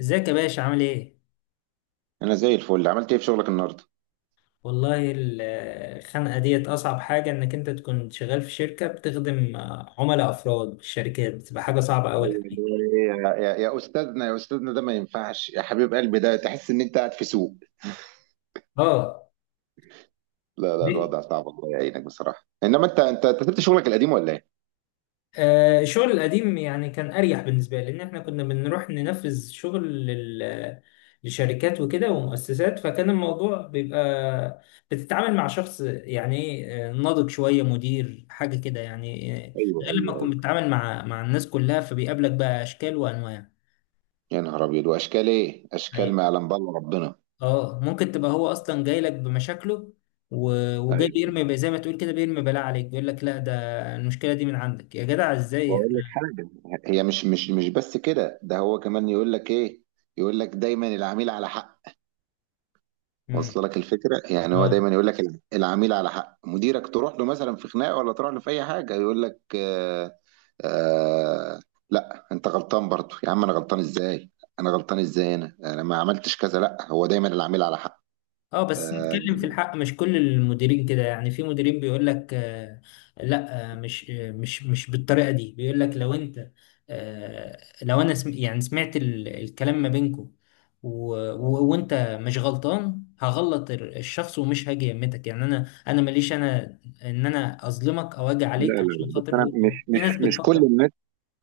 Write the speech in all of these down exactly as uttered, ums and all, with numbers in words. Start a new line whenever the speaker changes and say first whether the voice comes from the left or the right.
left: ازيك يا باشا عامل ايه؟
right: انا زي الفل. عملت ايه في شغلك النهارده؟
left: والله ال- الخنقة ديت أصعب حاجة إنك أنت تكون شغال في شركة بتخدم آه، عملاء أفراد في الشركات بتبقى حاجة صعبة أوي الحقيقة.
right: أيوة، يا يا يا استاذنا يا استاذنا، ده ما ينفعش يا حبيب قلبي. ده تحس ان انت قاعد في سوق.
left: اه.
right: لا لا،
left: دي
right: الوضع صعب، الله يعينك بصراحه. انما انت انت أنت سبت شغلك القديم ولا ايه؟
left: آه الشغل القديم يعني كان أريح بالنسبة لي لأن إحنا كنا بنروح ننفذ شغل لل- لشركات وكده ومؤسسات، فكان الموضوع بيبقى بتتعامل مع شخص يعني ايه، آه، ناضج شوية، مدير حاجة كده يعني، آه،
right: ايوه
left: غير لما
right: ايوه
left: تكون
right: ايوه.
left: بتتعامل مع مع الناس كلها، فبيقابلك بقى أشكال وأنواع.
right: يا نهار ابيض، واشكال ايه؟ اشكال ما يعلم بالله ربنا.
left: اه، ممكن تبقى هو اصلا جاي لك بمشاكله و- وجاي
right: ايوه،
left: بيرمي زي ما تقول كده، بيرمي بلاء عليك، بيقول لك لا ده المشكله دي من عندك يا جدع، ازاي
right: واقول لك
left: احنا.
right: حاجه. هي مش مش مش بس كده. ده هو كمان يقول لك ايه؟ يقول لك دايما العميل على حق.
left: مم.
right: واصله لك الفكره؟ يعني هو
left: اه.
right: دايما يقول لك الع- العميل على حق. مديرك تروح له مثلا في خناقه ولا تروح له في اي حاجه، يقول لك آه. آه. لا انت غلطان برضو يا عم. انا غلطان ازاي؟ انا غلطان ازاي؟ انا انا ما عملتش كذا. لا، هو دايما العميل على حق.
left: اه، بس
right: آه.
left: نتكلم في الحق، مش كل المديرين كده يعني. في مديرين بيقول لك آه، لا، آه مش، آه مش مش بالطريقه دي. بيقول لك لو انت، آه لو انا سم يعني سمعت ال- الكلام ما بينكم، و- و- وانت مش غلطان، هغلط ال- الشخص ومش هاجي يمتك، يعني انا انا ماليش، انا ان انا اظلمك او اجي
right: لا
left: عليك
right: لا
left: عشان
right: لا، بس
left: خاطر
right: انا
left: هو.
right: مش
left: في
right: مش
left: ناس
right: مش كل
left: بتفكر.
right: الناس.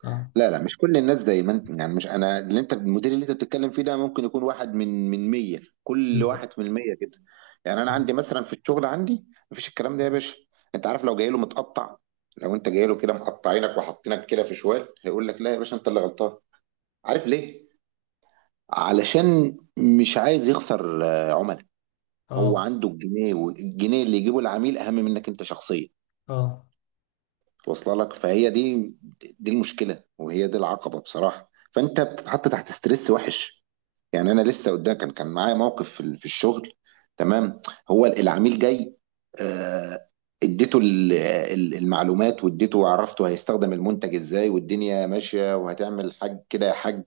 left: اه.
right: لا لا، مش كل الناس زي ما انت يعني. مش انا اللي، انت المدير اللي انت بتتكلم فيه ده ممكن يكون واحد من من مية. كل
left: بالظبط.
right: واحد من مية كده. يعني انا عندي مثلا في الشغل عندي مفيش الكلام ده يا باشا. انت عارف لو جاي له متقطع، لو انت جاي له كده مقطعينك وحاطينك كده في شوال، هيقول لك لا يا باشا انت اللي غلطان. عارف ليه؟ علشان مش عايز يخسر آه، عملاء. هو
left: اه.
right: عنده الجنيه، والجنيه اللي يجيبه العميل اهم منك انت شخصيا.
left: اه.
right: واصله لك؟ فهي دي، دي المشكله، وهي دي العقبه بصراحه. فانت بتتحط تحت ستريس وحش. يعني انا لسه قدام، كان كان معايا موقف في ال- في الشغل. تمام. هو ال- العميل جاي، آه، اديته ال- ال- المعلومات، واديته وعرفته هيستخدم المنتج ازاي والدنيا ماشيه وهتعمل حاج كده يا حاج.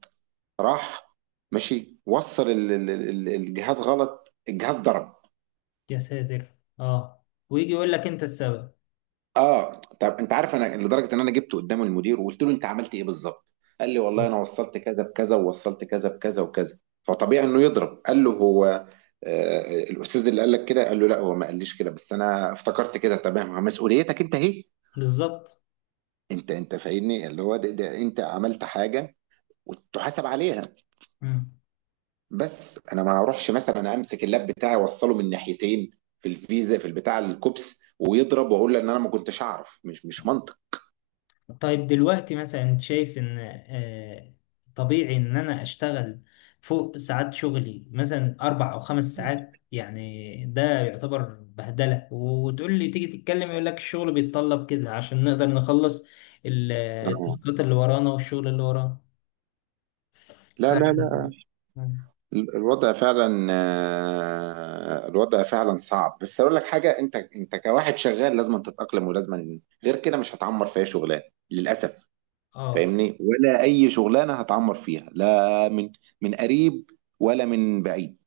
right: راح ماشي، وصل ال- ال- ال- الجهاز غلط، الجهاز ضرب.
left: يا ساتر، اه، ويجي يقول لك انت السبب.
right: اه، طب انت عارف؟ انا لدرجه ان انا جبته قدام المدير وقلت له انت عملت ايه بالظبط. قال لي والله انا وصلت كذا بكذا، ووصلت كذا بكذا وكذا، فطبيعي انه يضرب. قال له هو آه، الاستاذ اللي قال لك كده؟ قال له لا، هو ما قاليش كده، بس انا افتكرت كده. تمام، مسؤوليتك انت اهي.
left: بالظبط.
right: انت انت فاهمني، اللي هو ده, ده, انت عملت حاجه وتحاسب عليها. بس انا ما اروحش مثلا امسك اللاب بتاعي اوصله من ناحيتين، في الفيزا في البتاع الكوبس ويضرب واقول له ان انا ما كنتش اعرف. مش مش منطق.
left: طيب، دلوقتي مثلا انت شايف ان آه، طبيعي ان انا اشتغل فوق ساعات شغلي مثلا اربع او خمس ساعات؟ يعني ده يعتبر بهدلة، وتقول لي تيجي تتكلم يقول لك الشغل بيتطلب كده عشان نقدر نخلص ال-
right: آه.
left: التاسكات اللي ورانا والشغل اللي ورانا. ف
right: لا لا، ال- الوضع فعلا، آه، الوضع فعلا صعب. بس اقول لك حاجه، انت انت كواحد شغال، لازم تتاقلم، ولازم، غير كده مش هتعمر في اي شغلانه للاسف.
left: اه.
right: فاهمني؟ ولا اي شغلانه هتعمر فيها، لا من من قريب ولا من بعيد.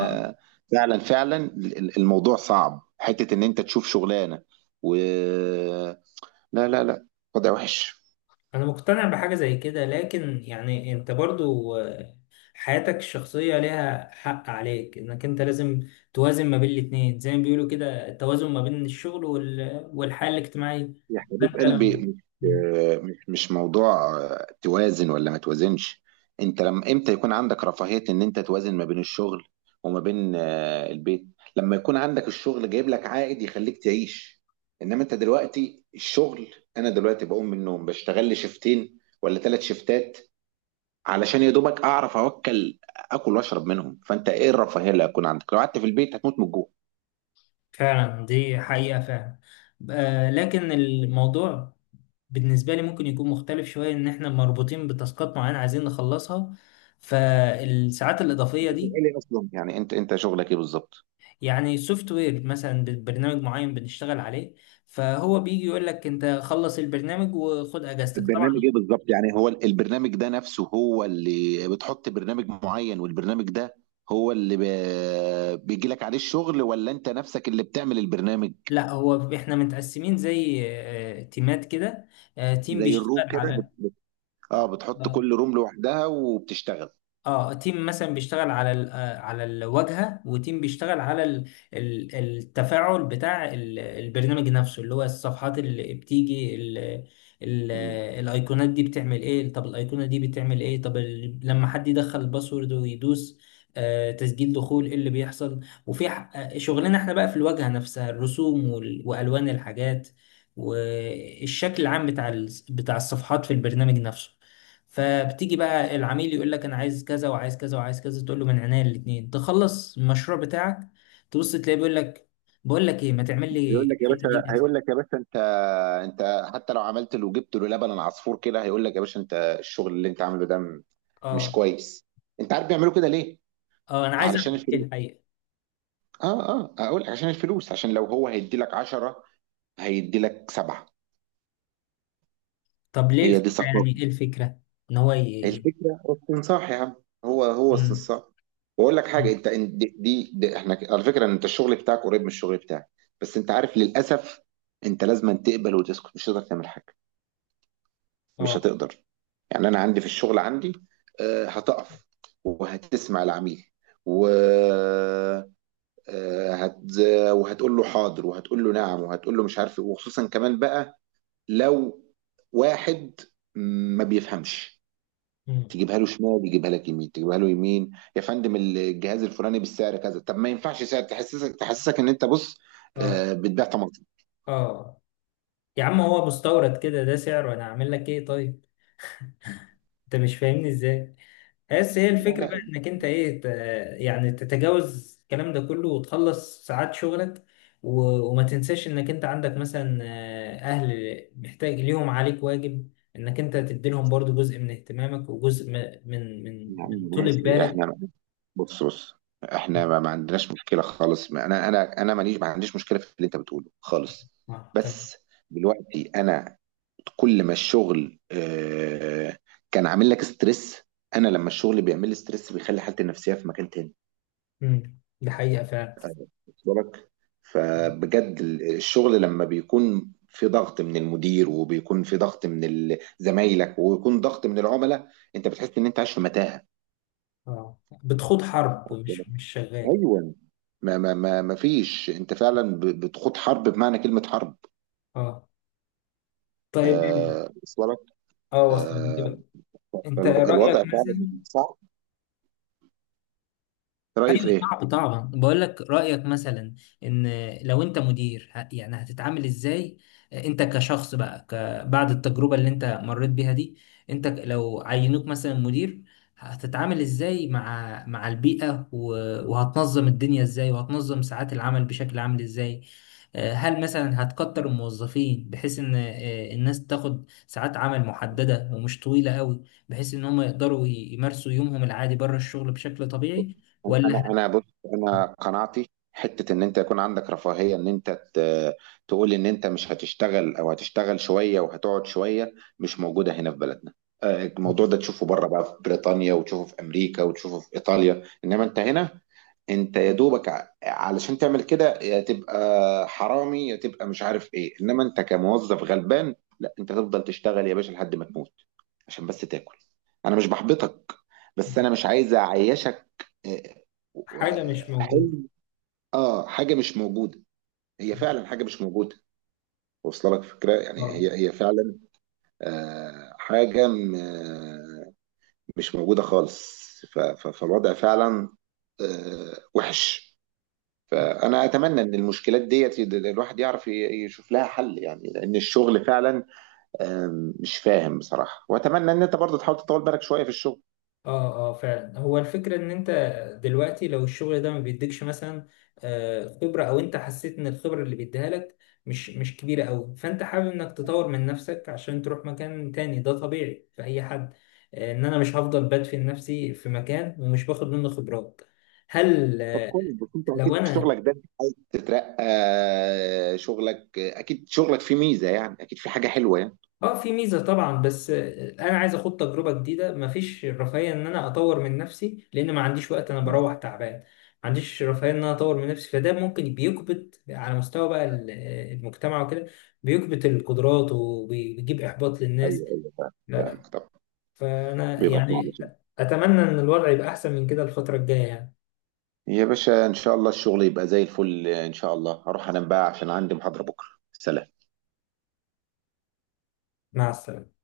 left: آه،
right: فعلا ال- ال- الموضوع صعب، حته ان انت تشوف شغلانه و... لا لا لا، وضع وحش.
left: انا مقتنع بحاجة زي كده، لكن يعني انت برضو حياتك الشخصية ليها حق عليك، انك انت لازم توازن ما بين الاتنين، زي ما بيقولوا كده، التوازن ما بين الشغل وال... والحياة الاجتماعية.
right: يا حبيب
left: فانت
right: قلبي
left: لما-
right: مش، مش مش موضوع آه، توازن ولا ما توازنش. انت لما امتى يكون عندك رفاهية ان انت توازن ما بين الشغل وما بين آه، البيت؟ لما يكون عندك الشغل جايب لك عائد يخليك تعيش. انما انت دلوقتي الشغل، انا دلوقتي بقوم من النوم، بشتغل لي شيفتين ولا ثلاث شيفتات علشان يا دوبك اعرف اوكل. اكل واشرب منهم. فانت ايه الرفاهية اللي هتكون عندك؟ لو قعدت في البيت هتموت من الجوع.
left: فعلا، دي حقيقة فعلا. آه، لكن الموضوع بالنسبة لي ممكن يكون مختلف شوية، إن إحنا مربوطين بتاسكات معينة عايزين نخلصها، فالساعات الإضافية
right: انت
left: دي.
right: شغال ايه اصلا؟ يعني انت انت شغلك ايه بالظبط؟
left: يعني سوفت وير، مثلا برنامج معين بنشتغل عليه، فهو بيجي يقول لك أنت خلص البرنامج وخد أجازتك
right: البرنامج ايه
left: طبعا.
right: بالظبط يعني؟ هو البرنامج ده نفسه، هو اللي بتحط برنامج معين، والبرنامج ده هو اللي ب- بيجي لك عليه الشغل، ولا انت نفسك اللي بتعمل البرنامج؟
left: لا، هو احنا متقسمين زي آه، تيمات كده. آه، تيم
right: زي الروم
left: بيشتغل
right: كده بت...
left: على،
right: اه، بتحط كل
left: آه،
right: روم لوحدها وبتشتغل.
left: اه، تيم مثلا بيشتغل على ال- آه، على الواجهه، وتيم بيشتغل على ال- ال- التفاعل بتاع ال- البرنامج نفسه، اللي هو الصفحات اللي بتيجي ال- ال-
right: مم.
left: الايقونات دي بتعمل ايه. طب الايقونه دي بتعمل ايه. طب ال- لما حد يدخل الباسورد ويدوس آه، تسجيل دخول، ايه اللي بيحصل. وفي ح- آه، شغلنا احنا بقى في الواجهه نفسها، الرسوم وال- والوان الحاجات والشكل العام بتاع ال- بتاع الصفحات في البرنامج نفسه. فبتيجي بقى العميل يقول لك انا عايز كذا وعايز كذا وعايز كذا، تقول له من عينيا الاثنين، تخلص المشروع بتاعك. تبص تلاقيه بيقول لك، بقول لك ايه، ما تعمل لي
right: هيقول لك يا
left: الحته دي
right: باشا،
left: كده.
right: هيقول لك يا باشا انت، انت حتى لو عملت له جبت له لبن العصفور كده، هيقول لك يا باشا انت الشغل اللي انت عامله ده م- مش
left: اه.
right: كويس. انت عارف بيعملوا كده ليه؟
left: اه، انا عايز
right: علشان
left: اعمل ايه
right: الفلوس.
left: الحقيقه.
right: اه اه، اقول لك عشان الفلوس، عشان لو هو هيدي لك عشرة، هيدي لك سبعة.
left: طب ليه
right: هي دي
left: الفكره، يعني
right: ثقافة.
left: ايه الفكره. ان هو ايه.
right: الفكرة استنصاح يا عم، هو هو استنصاح. واقول لك حاجة، انت إن- دي, دي, دي احنا ك- على فكرة انت الشغل بتاعك قريب من الشغل بتاعك. بس انت عارف، للأسف انت لازم أن تقبل وتسكت. مش هتقدر تعمل حاجة، مش
left: اه.
right: هتقدر. يعني انا عندي في الشغل عندي، آه، هتقف وهتسمع العميل و آه، هت... وهتقول له حاضر، وهتقول له نعم، وهتقول له مش عارف إيه. وخصوصا كمان بقى لو واحد ما بيفهمش،
left: مم.
right: تجيبها له شمال يجيبها لك يمين، تجيبها له يمين. يا فندم الجهاز الفلاني بالسعر كذا؟ طب ما ينفعش سعر، تحسسك تحسسك ان انت، بص،
left: اه.
right: آه، بتبيع طماطم.
left: اه. يا عم هو مستورد كده، ده سعره، انا اعمل لك ايه طيب. انت مش فاهمني ازاي، بس هي
right: لا
left: الفكرة بقى
right: لا
left: انك انت ايه، ت- يعني تتجاوز الكلام ده كله وتخلص ساعات شغلك، و... وما تنساش انك انت عندك مثلا، آه، اهل محتاج ليهم، عليك واجب انك انت تديلهم برضو جزء من اهتمامك وجزء م- من من
right: يا عم،
left: من طول
right: ماشي
left: بالك.
right: احنا. بص بص، احنا ما ما عندناش مشكله خالص. ما انا انا انا ماليش، ما عنديش مشكله في اللي انت بتقوله خالص.
left: اه، تمام.
right: بس دلوقتي انا كل ما الشغل آه، كان عامل لك ستريس، انا لما الشغل بيعمل لي ستريس بيخلي حالتي النفسيه في مكان تاني.
left: مم. دي حقيقة فعلا.
right: واخد بالك؟ فبجد ال- الشغل لما بيكون في ضغط من المدير وبيكون في ضغط من ال- زمايلك ويكون ضغط من العملاء، انت بتحس ان انت عايش في متاهه.
left: اه، بتخوض حرب، مش مش شغال.
right: ايوه، ما ما ما ما فيش، انت فعلا ب- بتخوض حرب بمعنى كلمه حرب.
left: اه. طيب.
right: آه وصل لك.
left: اه، وصل دي
right: آه.
left: بقى. انت
right: فالوضع
left: رأيك
right: فعلا
left: مثلا.
right: صعب. رايي
left: ايوه
right: في ايه؟
left: صعب طبعا، بقول لك رايك مثلا، ان لو انت مدير ه- يعني هتتعامل ازاي؟ انت كشخص بقى، ك- بعد التجربه اللي انت مريت بيها دي، انت، ك- لو عينوك مثلا مدير، هتتعامل ازاي مع مع البيئه، و- وهتنظم الدنيا ازاي، وهتنظم ساعات العمل بشكل عامل ازاي؟ آه، هل مثلا هتكتر الموظفين بحيث ان، آه، الناس تاخد ساعات عمل محدده ومش طويله قوي، بحيث ان هم يقدروا ي- يمارسوا يومهم العادي بره الشغل بشكل
right: بص،
left: طبيعي؟
right: انا انا بص. انا قناعتي، حته ان انت يكون عندك رفاهيه ان انت ت- تقول ان انت مش هتشتغل او هتشتغل شويه وهتقعد شويه، مش موجوده هنا في بلدنا. آه، الموضوع ده تشوفه بره بقى في بريطانيا، وتشوفه في امريكا، وتشوفه في ايطاليا، انما انت هنا، انت يا دوبك ع- علشان تعمل كده، يا تبقى حرامي يا تبقى مش عارف ايه. انما انت كموظف غلبان، لا، انت تفضل تشتغل يا باشا لحد ما تموت عشان بس تاكل. انا مش بحبطك، بس انا مش عايز اعيشك. آه، و-
left: حاجة مش موجودة.
right: حلم. اه، حاجه مش موجوده. هي فعلا حاجه مش موجوده. واصله لك فكره؟ يعني
left: اه.
right: هي هي فعلا. آه حاجه م- آه، مش موجوده خالص. ف- ف- فالوضع فعلا آه وحش. فانا اتمنى ان المشكلات ديت يد- الواحد يعرف ي- يشوف لها حل، يعني لان الشغل فعلا آم، مش فاهم بصراحه. واتمنى ان انت برضه تحاول تطول بالك شويه في الشغل.
left: اه. اه، فعلا، هو الفكرة ان انت دلوقتي لو الشغل ده ما بيديكش مثلا آه، خبرة، او انت حسيت ان الخبرة اللي بيديها لك مش مش كبيرة قوي، فانت حابب انك تطور من نفسك عشان تروح مكان تاني، ده طبيعي في اي حد. آه، ان انا مش هفضل بدفن نفسي في مكان ومش باخد منه خبرات. هل
right: طب
left: آه،
right: كويس، بس انت
left: لو
right: اكيد في
left: انا،
right: شغلك ده بتترقى. شغلك اكيد، شغلك فيه ميزه يعني، اكيد في حاجه حلوه يعني.
left: اه، في ميزة طبعا، بس انا عايز اخد تجربة جديدة. مفيش رفاهية ان انا اطور من نفسي لان ما عنديش وقت، انا
right: مم.
left: بروح تعبان، ما عنديش رفاهية ان انا اطور من نفسي، فده ممكن بيكبت على مستوى بقى ال- المجتمع وكده، بيكبت القدرات وبيجيب احباط للناس.
right: ايوه ايوه فاهم.
left: لا.
right: فاهم،
left: لا.
right: طب،
left: فانا
right: بيبقى شغل
left: يعني
right: شغل.
left: اتمنى ان الوضع يبقى احسن من كده الفترة الجاية يعني.
right: يا باشا ان شاء الله الشغل يبقى زي الفل. ان شاء الله هروح انام بقى عشان عندي محاضره بكره. سلام.
left: مع السلامة.